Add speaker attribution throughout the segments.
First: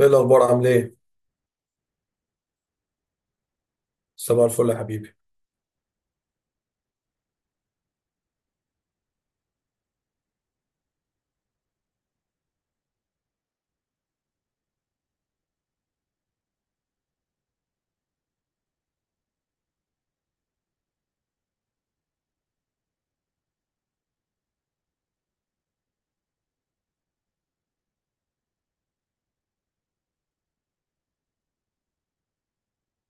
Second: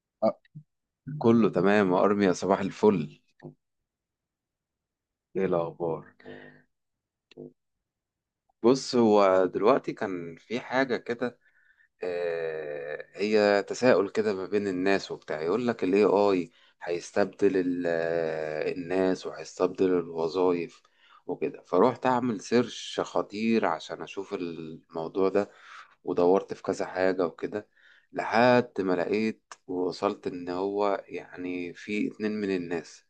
Speaker 1: ايه
Speaker 2: أه،
Speaker 1: الاخبار عامل ايه؟
Speaker 2: كله تمام يا ارميا، صباح الفل.
Speaker 1: صباح الفل يا حبيبي.
Speaker 2: ايه الاخبار؟ بص، هو دلوقتي كان في حاجه كده. هي تساؤل كده ما بين الناس وبتاع، يقول لك ال AI هيستبدل الناس وهيستبدل الوظائف وكده. فروحت أعمل سيرش خطير عشان أشوف الموضوع ده، ودورت في كذا حاجة وكده لحد ما لقيت ووصلت إن هو يعني في اتنين من الناس.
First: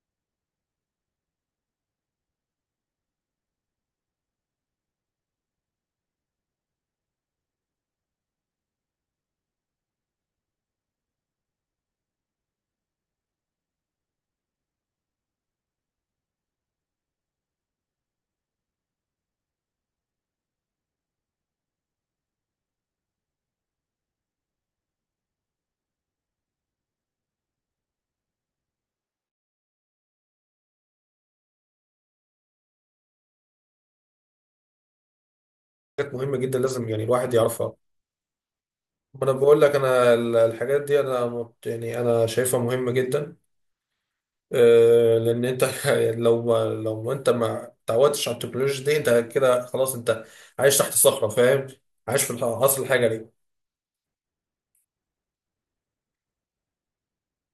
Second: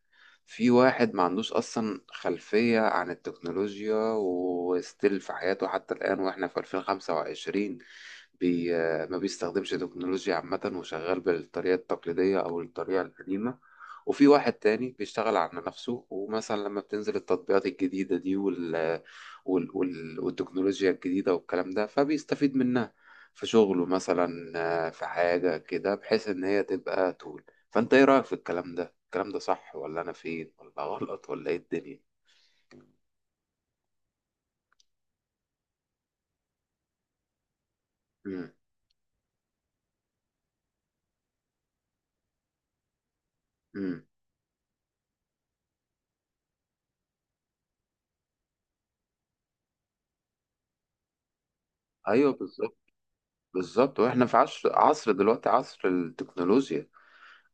Speaker 2: في واحد ما عندوش أصلا خلفية عن التكنولوجيا، وستيل في حياته حتى الآن، وإحنا في 2025، بي ما بيستخدمش تكنولوجيا عامة وشغال بالطريقة التقليدية أو الطريقة القديمة. وفي واحد تاني بيشتغل على نفسه، ومثلا لما بتنزل التطبيقات الجديدة دي والتكنولوجيا الجديدة والكلام ده، فبيستفيد منها في شغله مثلا. في حاجة كده بحيث إن هي تبقى طول. فأنت إيه رأيك في الكلام ده؟ الكلام ده صح، ولا أنا فين، ولا غلط، ولا إيه الدنيا؟
Speaker 1: حاجات مهمه جدا، لازم يعني الواحد يعرفها.
Speaker 2: مم.
Speaker 1: ما انا بقول لك انا الحاجات دي انا يعني انا شايفها مهمه جدا.
Speaker 2: مم.
Speaker 1: لان انت لو ما انت ما تعودتش على التكنولوجيا دي، انت كده خلاص، انت عايش تحت صخره، فاهم؟ عايش في
Speaker 2: أيوه بالظبط.
Speaker 1: عصر الحجري.
Speaker 2: بالظبط، وإحنا في عصر دلوقتي، عصر التكنولوجيا.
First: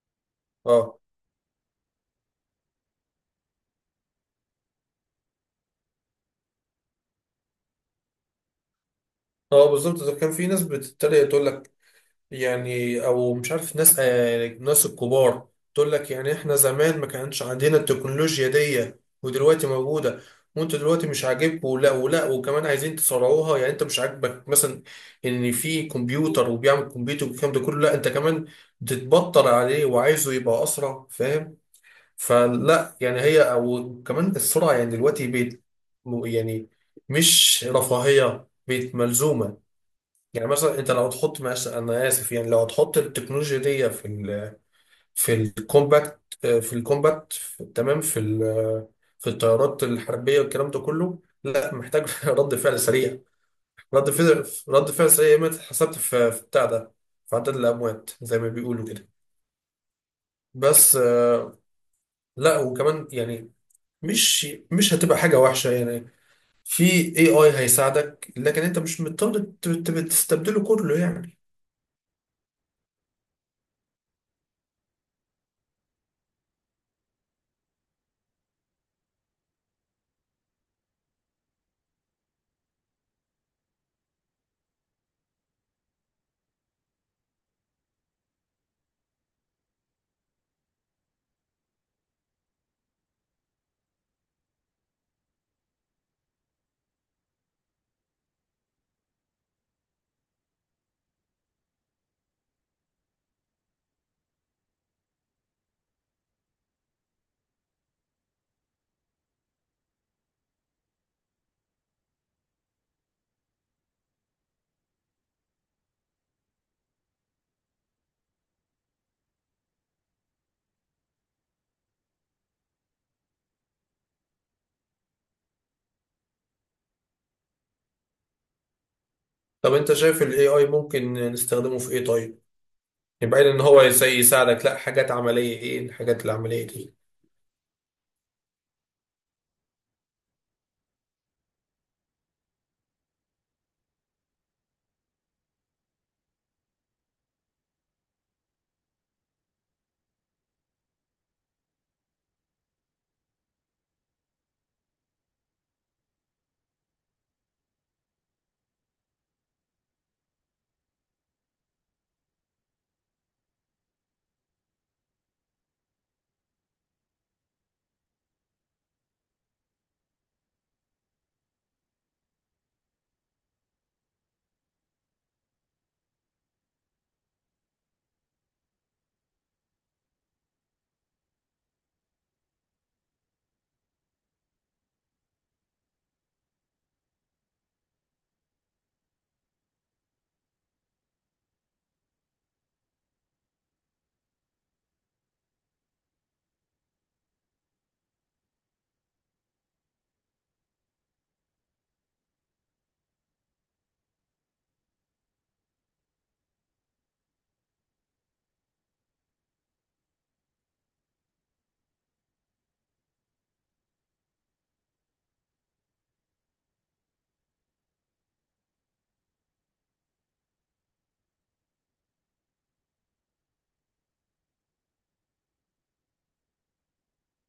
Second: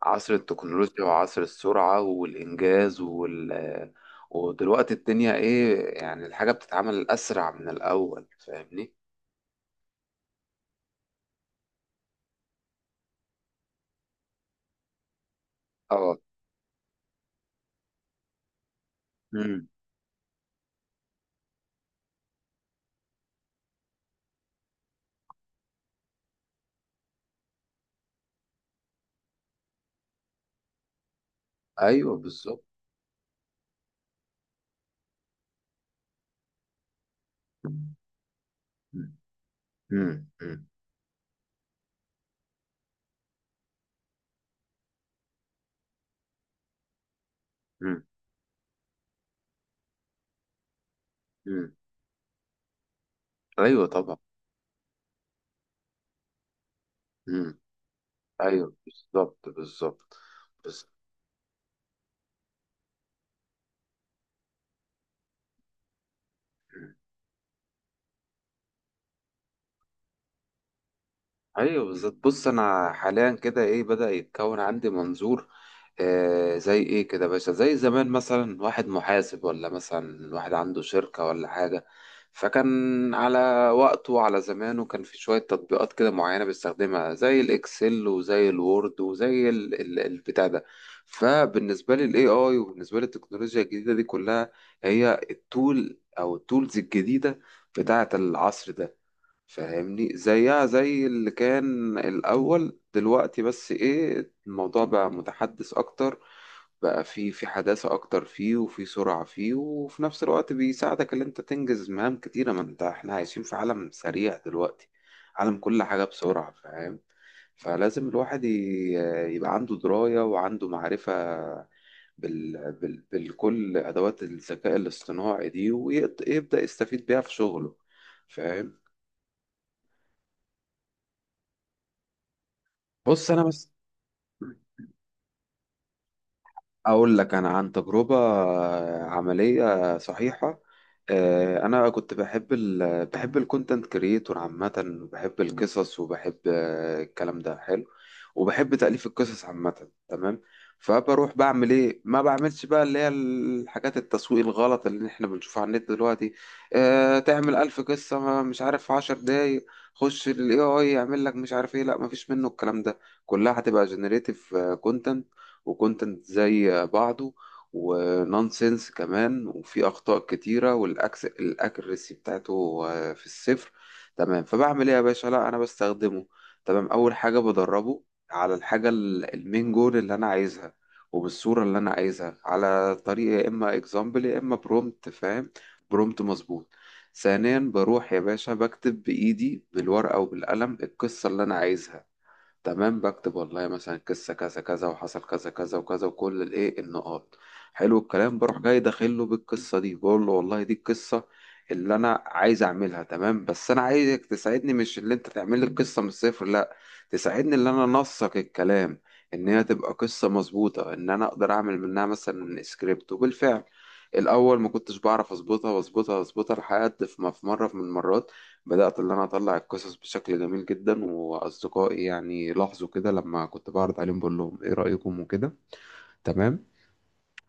Speaker 2: عصر
Speaker 1: اه
Speaker 2: التكنولوجيا وعصر السرعة والإنجاز ودلوقتي الدنيا إيه، يعني الحاجة بتتعمل أسرع من الأول، فاهمني؟
Speaker 1: اه بالظبط. ده كان في ناس بتتريق، تقول لك يعني، او مش عارف، ناس آه ناس الكبار تقول لك،
Speaker 2: اه.
Speaker 1: يعني احنا زمان ما كانش عندنا التكنولوجيا دي،
Speaker 2: امم.
Speaker 1: ودلوقتي موجوده، وانتوا دلوقتي مش عاجبكم، ولا وكمان عايزين تسرعوها. يعني انت مش عاجبك مثلا ان في كمبيوتر وبيعمل كمبيوتر والكلام ده كله، لا انت كمان بتتبطر عليه وعايزه يبقى اسرع، فاهم؟
Speaker 2: أيوه بالظبط.
Speaker 1: فلا يعني هي او كمان السرعه يعني دلوقتي بقت، يعني مش رفاهيه، بقت
Speaker 2: امم.
Speaker 1: ملزومه.
Speaker 2: امم.
Speaker 1: يعني
Speaker 2: امم.
Speaker 1: مثلا انت لو تحط مثلا، انا اسف يعني، لو تحط التكنولوجيا دي في ال في الكومباكت، في الكومباكت تمام، في في الطيارات الحربيه والكلام ده كله،
Speaker 2: امم.
Speaker 1: لا، محتاج رد فعل سريع.
Speaker 2: أيوه طبعا.
Speaker 1: رد فعل سريع، ما اتحسبت في بتاع ده، في عدد
Speaker 2: امم.
Speaker 1: الاموات زي ما
Speaker 2: أيوه
Speaker 1: بيقولوا كده.
Speaker 2: بالظبط. بالظبط. بالظبط.
Speaker 1: بس لا وكمان يعني مش مش هتبقى حاجه وحشه يعني. في، اي اي هيساعدك، لكن انت مش مضطر تستبدله كله يعني.
Speaker 2: ايوه بالظبط. بص، انا حاليا كده ايه، بدأ يتكون عندي منظور. آه، زي ايه كده يا باشا، زي زمان مثلا واحد محاسب، ولا مثلا واحد عنده شركة ولا حاجة، فكان على وقته وعلى زمانه كان في شوية تطبيقات كده معينة بيستخدمها، زي الاكسل وزي الوورد وزي البتاع ده. فبالنسبة لي الاي اي، وبالنسبة لي التكنولوجيا الجديدة دي كلها، هي التول او التولز الجديدة بتاعة العصر ده. فاهمني؟ زيها زي اللي كان الأول دلوقتي، بس إيه، الموضوع بقى متحدث أكتر، بقى في حداثة أكتر فيه وفي سرعة فيه، وفي نفس الوقت بيساعدك إن أنت تنجز مهام كتيرة، ما أنت إحنا عايشين في عالم سريع دلوقتي، عالم كل حاجة بسرعة، فاهم؟ فلازم الواحد يبقى عنده دراية وعنده معرفة بالكل أدوات الذكاء الاصطناعي دي، ويبدأ يستفيد بيها في شغله، فاهم؟
Speaker 1: طب انت شايف ال AI ممكن نستخدمه في ايه طيب؟
Speaker 2: بص،
Speaker 1: يعني
Speaker 2: أنا
Speaker 1: بعيد ان
Speaker 2: بس
Speaker 1: هو زي يساعدك، لا، حاجات عملية. ايه الحاجات العملية دي؟
Speaker 2: أقول لك أنا عن تجربة عملية صحيحة. أنا كنت بحب بحب الكونتنت كريتور عامة، وبحب القصص، وبحب الكلام ده حلو، وبحب تأليف القصص عامة، تمام. فبروح بعمل إيه؟ ما بعملش بقى اللي هي الحاجات التسويق الغلط اللي إحنا بنشوفها على النت دلوقتي. تعمل ألف قصة، مش عارف، في عشر دقايق. خش ال AI يعمل لك مش عارف إيه. لا، مفيش منه الكلام ده، كلها هتبقى جنريتيف كونتنت، وكونتنت زي بعضه، ونونسنس كمان، وفي أخطاء كتيرة، والأكس الأكريسي بتاعته في الصفر. تمام، فبعمل إيه يا باشا؟ لا، أنا بستخدمه. تمام، أول حاجة بدربه على الحاجة المين جول اللي أنا عايزها، وبالصورة اللي أنا عايزها، على طريقة يا إما إكزامبل يا إما برومت، فاهم؟ برومت مظبوط. ثانيا، بروح يا باشا بكتب بإيدي بالورقة وبالقلم القصة اللي أنا عايزها، تمام. بكتب والله مثلا قصة كذا كذا وحصل كذا كذا وكذا، وكل الايه النقاط. حلو الكلام، بروح جاي داخله بالقصة دي، بقول له والله دي القصة اللي انا عايز اعملها، تمام، بس انا عايزك تساعدني، مش اللي انت تعمل لي القصة من الصفر، لا، تساعدني اللي انا انسق الكلام، ان هي تبقى قصة مظبوطة، ان انا اقدر اعمل منها مثلا سكريبت. وبالفعل، الاول ما كنتش بعرف اظبطها واظبطها واظبطها، لحد في ما في مرة من المرات بدأت اللي أنا أطلع القصص بشكل جميل جدا، وأصدقائي يعني لاحظوا كده لما كنت بعرض عليهم، بقول لهم إيه رأيكم وكده، تمام.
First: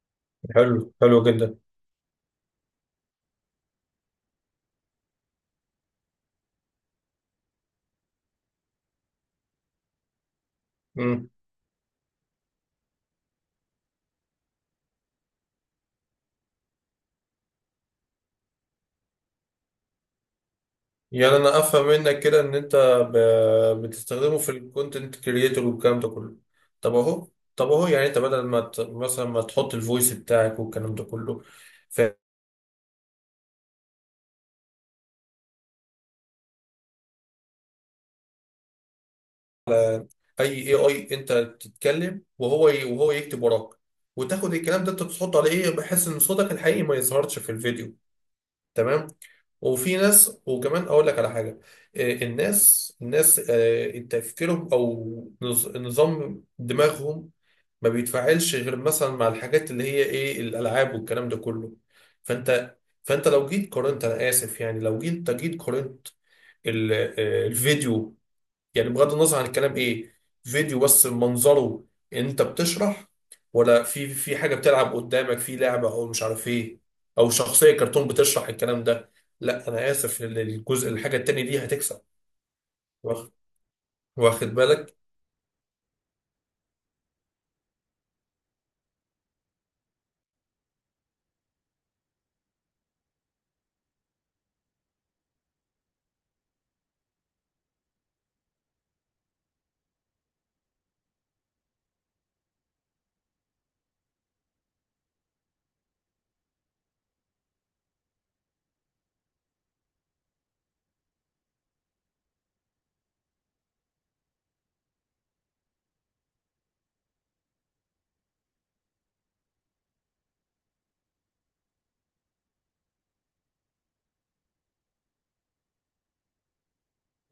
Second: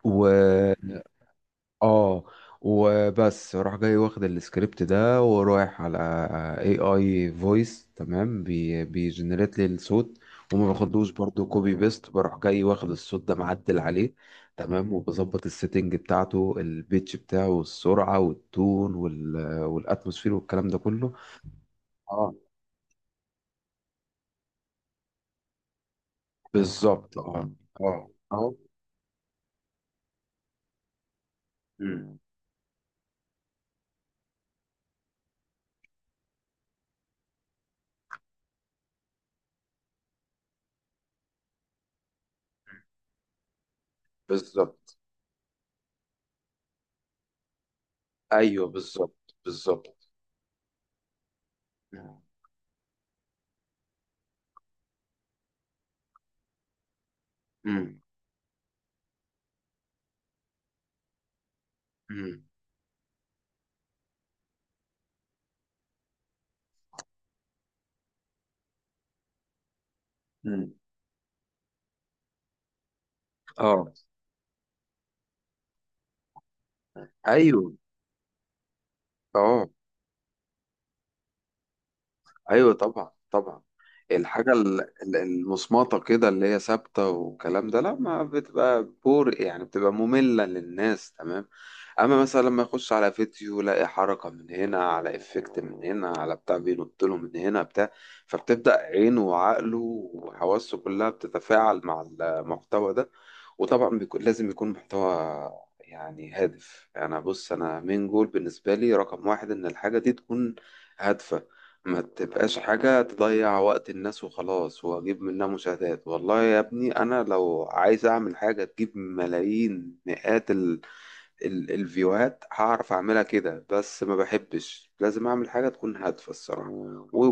Speaker 2: و
Speaker 1: حلو، حلو جدا.
Speaker 2: آه وبس راح جاي واخد السكريبت ده ورايح على اي اي فويس، تمام، بي بيجنريت لي الصوت، وما باخدوش
Speaker 1: امم،
Speaker 2: برضو كوبي بيست، بروح جاي واخد الصوت ده معدل عليه، تمام، وبظبط السيتنج بتاعته، البيتش بتاعه والسرعة والتون والاتموسفير والكلام ده كله.
Speaker 1: يعني انا افهم منك
Speaker 2: اه
Speaker 1: كده ان انت بتستخدمه في الكونتنت كريتور والكلام ده كله. طب
Speaker 2: بالظبط.
Speaker 1: اهو،
Speaker 2: اه.
Speaker 1: طب اهو
Speaker 2: اه
Speaker 1: يعني انت بدل
Speaker 2: اهو.
Speaker 1: ما مثلا ما تحط الفويس بتاعك والكلام ده كله، في
Speaker 2: مم.
Speaker 1: اي AI انت تتكلم وهو يكتب وراك، وتاخد الكلام ده
Speaker 2: بالظبط.
Speaker 1: انت تحطه على ايه، بحيث ان صوتك الحقيقي ما يظهرش في الفيديو.
Speaker 2: ايوه
Speaker 1: تمام.
Speaker 2: بالظبط بالظبط.
Speaker 1: وفي ناس، وكمان اقول لك على حاجه.
Speaker 2: مم.
Speaker 1: الناس، تفكيرهم او نظام دماغهم ما
Speaker 2: مم.
Speaker 1: بيتفاعلش غير مثلا مع الحاجات اللي هي ايه، الالعاب والكلام ده كله.
Speaker 2: مم.
Speaker 1: فانت، فانت لو جيت قارنت انا اسف يعني، لو جيت قارنت الفيديو، يعني بغض النظر عن الكلام ايه،
Speaker 2: مم.
Speaker 1: فيديو بس منظره، انت بتشرح، ولا
Speaker 2: اه.
Speaker 1: في في حاجه بتلعب قدامك، في لعبه او مش عارف ايه، او
Speaker 2: ايوه.
Speaker 1: شخصيه كرتون بتشرح الكلام ده. لا
Speaker 2: اه.
Speaker 1: انا اسف، ال- الجزء الحاجه التانيه دي هتكسب.
Speaker 2: ايوه طبعا
Speaker 1: واخ-
Speaker 2: طبعا. الحاجه
Speaker 1: واخد بالك؟
Speaker 2: المصمطه كده اللي هي ثابته والكلام ده، لا ما بتبقى بور، يعني بتبقى ممله للناس، تمام. اما مثلا لما يخش على فيديو، لاقي حركه من هنا، على افكت من هنا، على بتاع بينط له من هنا بتاع، فبتبدا عينه وعقله وحواسه كلها بتتفاعل مع المحتوى ده. وطبعا بيكون لازم يكون محتوى يعني هادف. انا بص، انا مين جول بالنسبه لي رقم واحد، ان الحاجه دي تكون هادفه، ما تبقاش حاجه تضيع وقت الناس وخلاص واجيب منها مشاهدات. والله يا ابني، انا لو عايز اعمل حاجه تجيب ملايين مئات ال الفيوهات هعرف اعملها كده، بس ما بحبش، لازم اعمل حاجه تكون هادفه الصراحه.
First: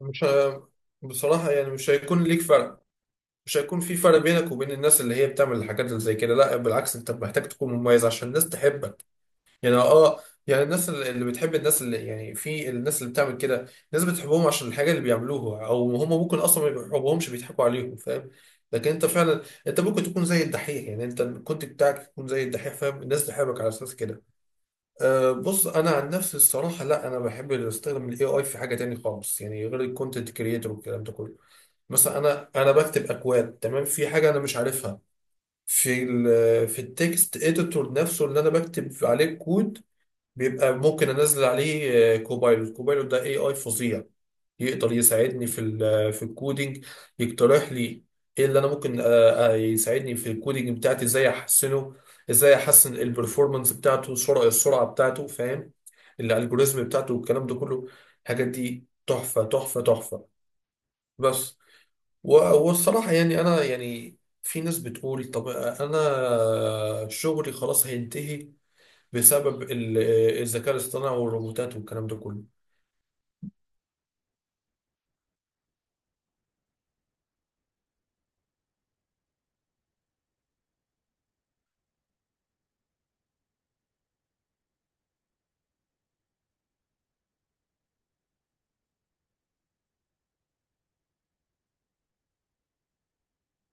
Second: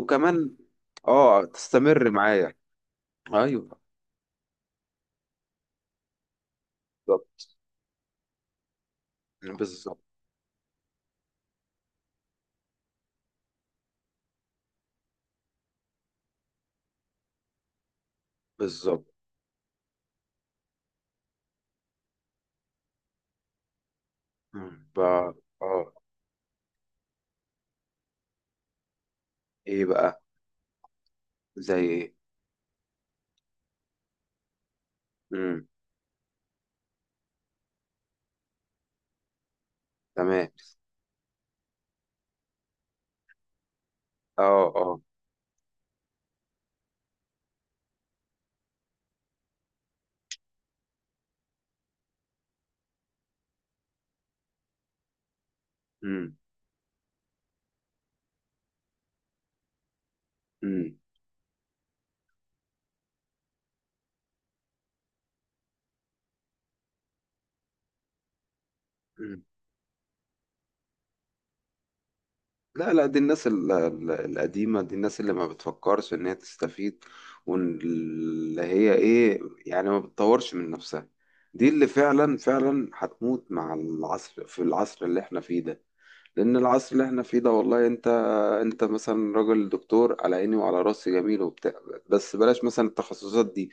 Speaker 1: مش ه-
Speaker 2: اه،
Speaker 1: بصراحه يعني مش
Speaker 2: تستمر
Speaker 1: هيكون ليك
Speaker 2: معايا.
Speaker 1: فرق. مش
Speaker 2: ايوه
Speaker 1: هيكون في فرق بينك وبين الناس اللي هي بتعمل الحاجات اللي زي كده، لا بالعكس، انت محتاج
Speaker 2: بالظبط
Speaker 1: تكون مميز عشان الناس تحبك. يعني
Speaker 2: بالظبط
Speaker 1: اه، يعني الناس اللي بتحب الناس اللي يعني، في الناس اللي بتعمل كده، الناس بتحبهم عشان الحاجه اللي بيعملوها، او هم ممكن اصلا ما بيحبوهمش، بيضحكوا عليهم، فاهم؟ لكن انت
Speaker 2: بالظبط.
Speaker 1: فعلا، انت ممكن تكون زي الدحيح، يعني انت الكونت بتاعك يكون زي الدحيح، فاهم؟ الناس تحبك على اساس كده.
Speaker 2: مم. ف
Speaker 1: أه، بص انا
Speaker 2: اه
Speaker 1: عن نفسي الصراحه لا، انا بحب استخدم الاي اي في حاجه تاني خالص، يعني غير
Speaker 2: ايه بقى؟
Speaker 1: الكونتنت كريتور والكلام ده كله.
Speaker 2: زي ايه؟
Speaker 1: مثلا انا، انا بكتب اكواد تمام، في حاجه انا مش عارفها،
Speaker 2: امم.
Speaker 1: في ال، في التكست اديتور نفسه اللي انا بكتب عليه الكود،
Speaker 2: تمام.
Speaker 1: بيبقى ممكن انزل عليه كوبايلوت. كوبايلوت ده اي اي فظيع،
Speaker 2: اه.
Speaker 1: يقدر
Speaker 2: اه.
Speaker 1: يساعدني في في الكودينج، يقترح لي ايه اللي انا ممكن، يساعدني في الكودينج بتاعتي، ازاي احسنه، ازاي احسن البرفورمانس بتاعته، السرعه بتاعته، فاهم؟
Speaker 2: امم.
Speaker 1: الالجوريزم بتاعته والكلام ده كله. الحاجات دي تحفه تحفه.
Speaker 2: امم.
Speaker 1: بس، و- والصراحه يعني انا يعني، في ناس بتقول طب انا شغلي خلاص هينتهي
Speaker 2: امم.
Speaker 1: بسبب الذكاء الاصطناعي والروبوتات والكلام ده كله.
Speaker 2: لا لا، دي الناس القديمة دي، الناس اللي ما بتفكرش ان هي تستفيد، واللي هي ايه، يعني ما بتطورش من نفسها. دي اللي فعلا فعلا هتموت مع العصر، في العصر اللي احنا فيه ده. لان العصر اللي احنا فيه ده والله، انت انت مثلا راجل دكتور، على عيني وعلى راسي جميل وبتاع. بس بلاش مثلا التخصصات دي،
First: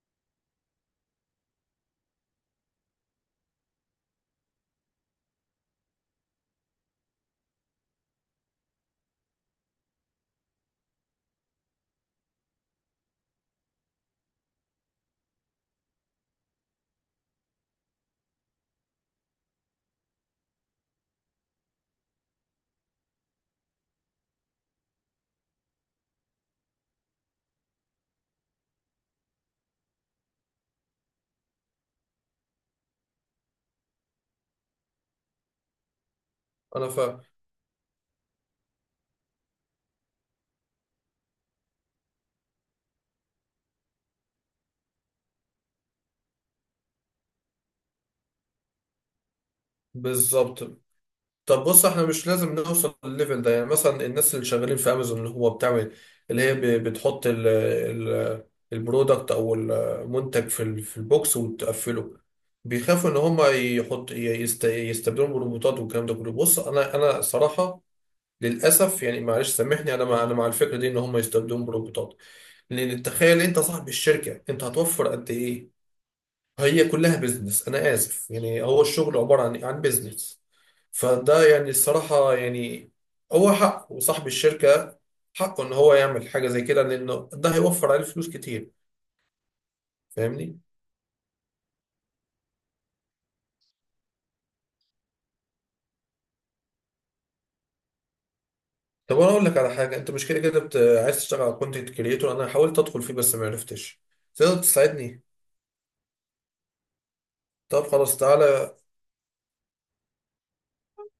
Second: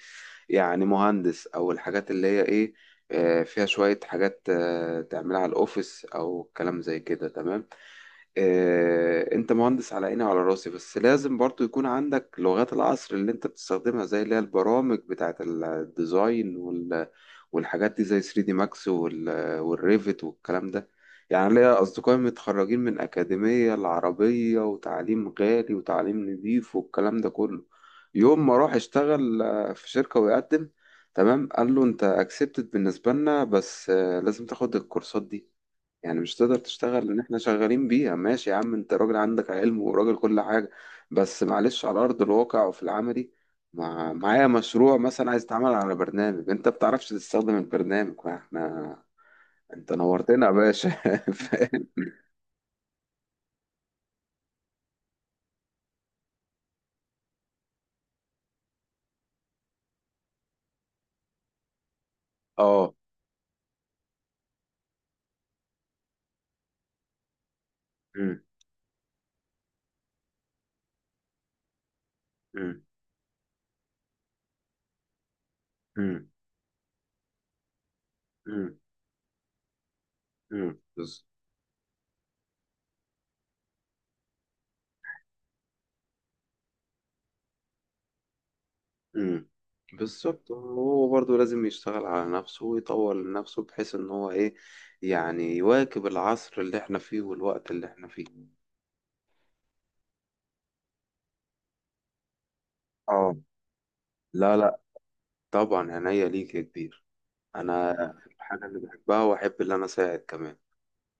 Speaker 2: يعني مهندس او الحاجات اللي هي ايه، فيها شوية حاجات تعملها على الاوفيس او كلام زي كده، تمام. انت مهندس على عيني وعلى راسي، بس لازم برضو يكون عندك لغات العصر اللي انت بتستخدمها، زي اللي هي البرامج بتاعت الديزاين والحاجات دي زي 3 دي ماكس والريفت والكلام ده. يعني ليا اصدقائي متخرجين من اكاديمية العربية، وتعليم غالي وتعليم نظيف والكلام ده كله. يوم ما راح اشتغل في شركة ويقدم، تمام، قال له انت اكسبتد بالنسبة لنا، بس لازم تاخد الكورسات دي، يعني مش تقدر
Speaker 1: انا
Speaker 2: تشتغل لان
Speaker 1: فاهم.
Speaker 2: احنا شغالين بيها. ماشي يا عم، انت راجل عندك علم وراجل كل حاجة، بس معلش، على ارض الواقع وفي العملي معايا مشروع مثلا عايز اتعمل على برنامج، انت بتعرفش تستخدم البرنامج، ما احنا انت نورتنا يا
Speaker 1: بالظبط.
Speaker 2: باشا.
Speaker 1: طب بص،
Speaker 2: فاهم؟
Speaker 1: احنا مش لازم نوصل للليفل ده. يعني مثلا الناس اللي شغالين في امازون، اللي هو بتعمل، اللي هي بتحط ال البرودكت او المنتج في في البوكس وتقفله،
Speaker 2: اه.
Speaker 1: بيخافوا ان هم يستبدلوا بالروبوتات والكلام ده كله. بص انا، انا صراحة
Speaker 2: أمم.
Speaker 1: للاسف يعني، معلش سامحني، انا مع، انا مع الفكرة دي ان هم يستبدلوا بالروبوتات.
Speaker 2: أمم.
Speaker 1: لان تخيل انت صاحب الشركة، انت هتوفر قد ايه؟
Speaker 2: أمم.
Speaker 1: هي كلها بيزنس، انا اسف يعني،
Speaker 2: أمم.
Speaker 1: هو الشغل عباره عن بيزنس.
Speaker 2: أمم.
Speaker 1: فده يعني الصراحه يعني، هو حقه، وصاحب الشركه حقه ان هو يعمل حاجه زي كده، لانه ده هيوفر عليه فلوس كتير،
Speaker 2: أمم. بالظبط،
Speaker 1: فاهمني؟
Speaker 2: هو برضه لازم يشتغل على نفسه ويطور من نفسه، بحيث ان هو ايه، يعني يواكب العصر اللي احنا فيه والوقت اللي احنا فيه.
Speaker 1: طب انا اقول لك على حاجه، انت مش كده كده عايز تشتغل على كونتنت كريتور؟ انا حاولت ادخل فيه
Speaker 2: اه.
Speaker 1: بس ما عرفتش،
Speaker 2: لا
Speaker 1: تقدر
Speaker 2: لا.
Speaker 1: تساعدني؟
Speaker 2: طبعا، عينيا ليك يا كبير.
Speaker 1: طب
Speaker 2: انا
Speaker 1: خلاص
Speaker 2: الحاجه
Speaker 1: تعالى،
Speaker 2: اللي بحبها، واحب اللي انا اساعد كمان،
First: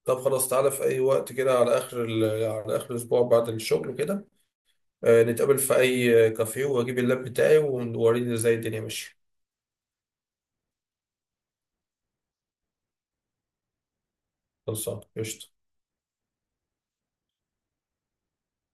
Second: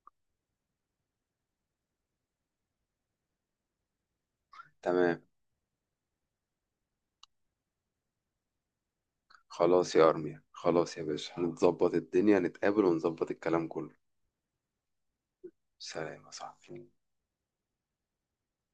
Speaker 1: طب خلاص تعالى في اي وقت كده، على اخر على اخر الاسبوع بعد الشغل كده،
Speaker 2: تمام.
Speaker 1: نتقابل في اي كافيه واجيب اللاب بتاعي ووريني ازاي الدنيا ماشيه.
Speaker 2: خلاص يا ارميا، خلاص يا باشا، نتظبط الدنيا، نتقابل ونظبط الكلام كله.
Speaker 1: خلصان قشطه.
Speaker 2: سلام يا صاحبي.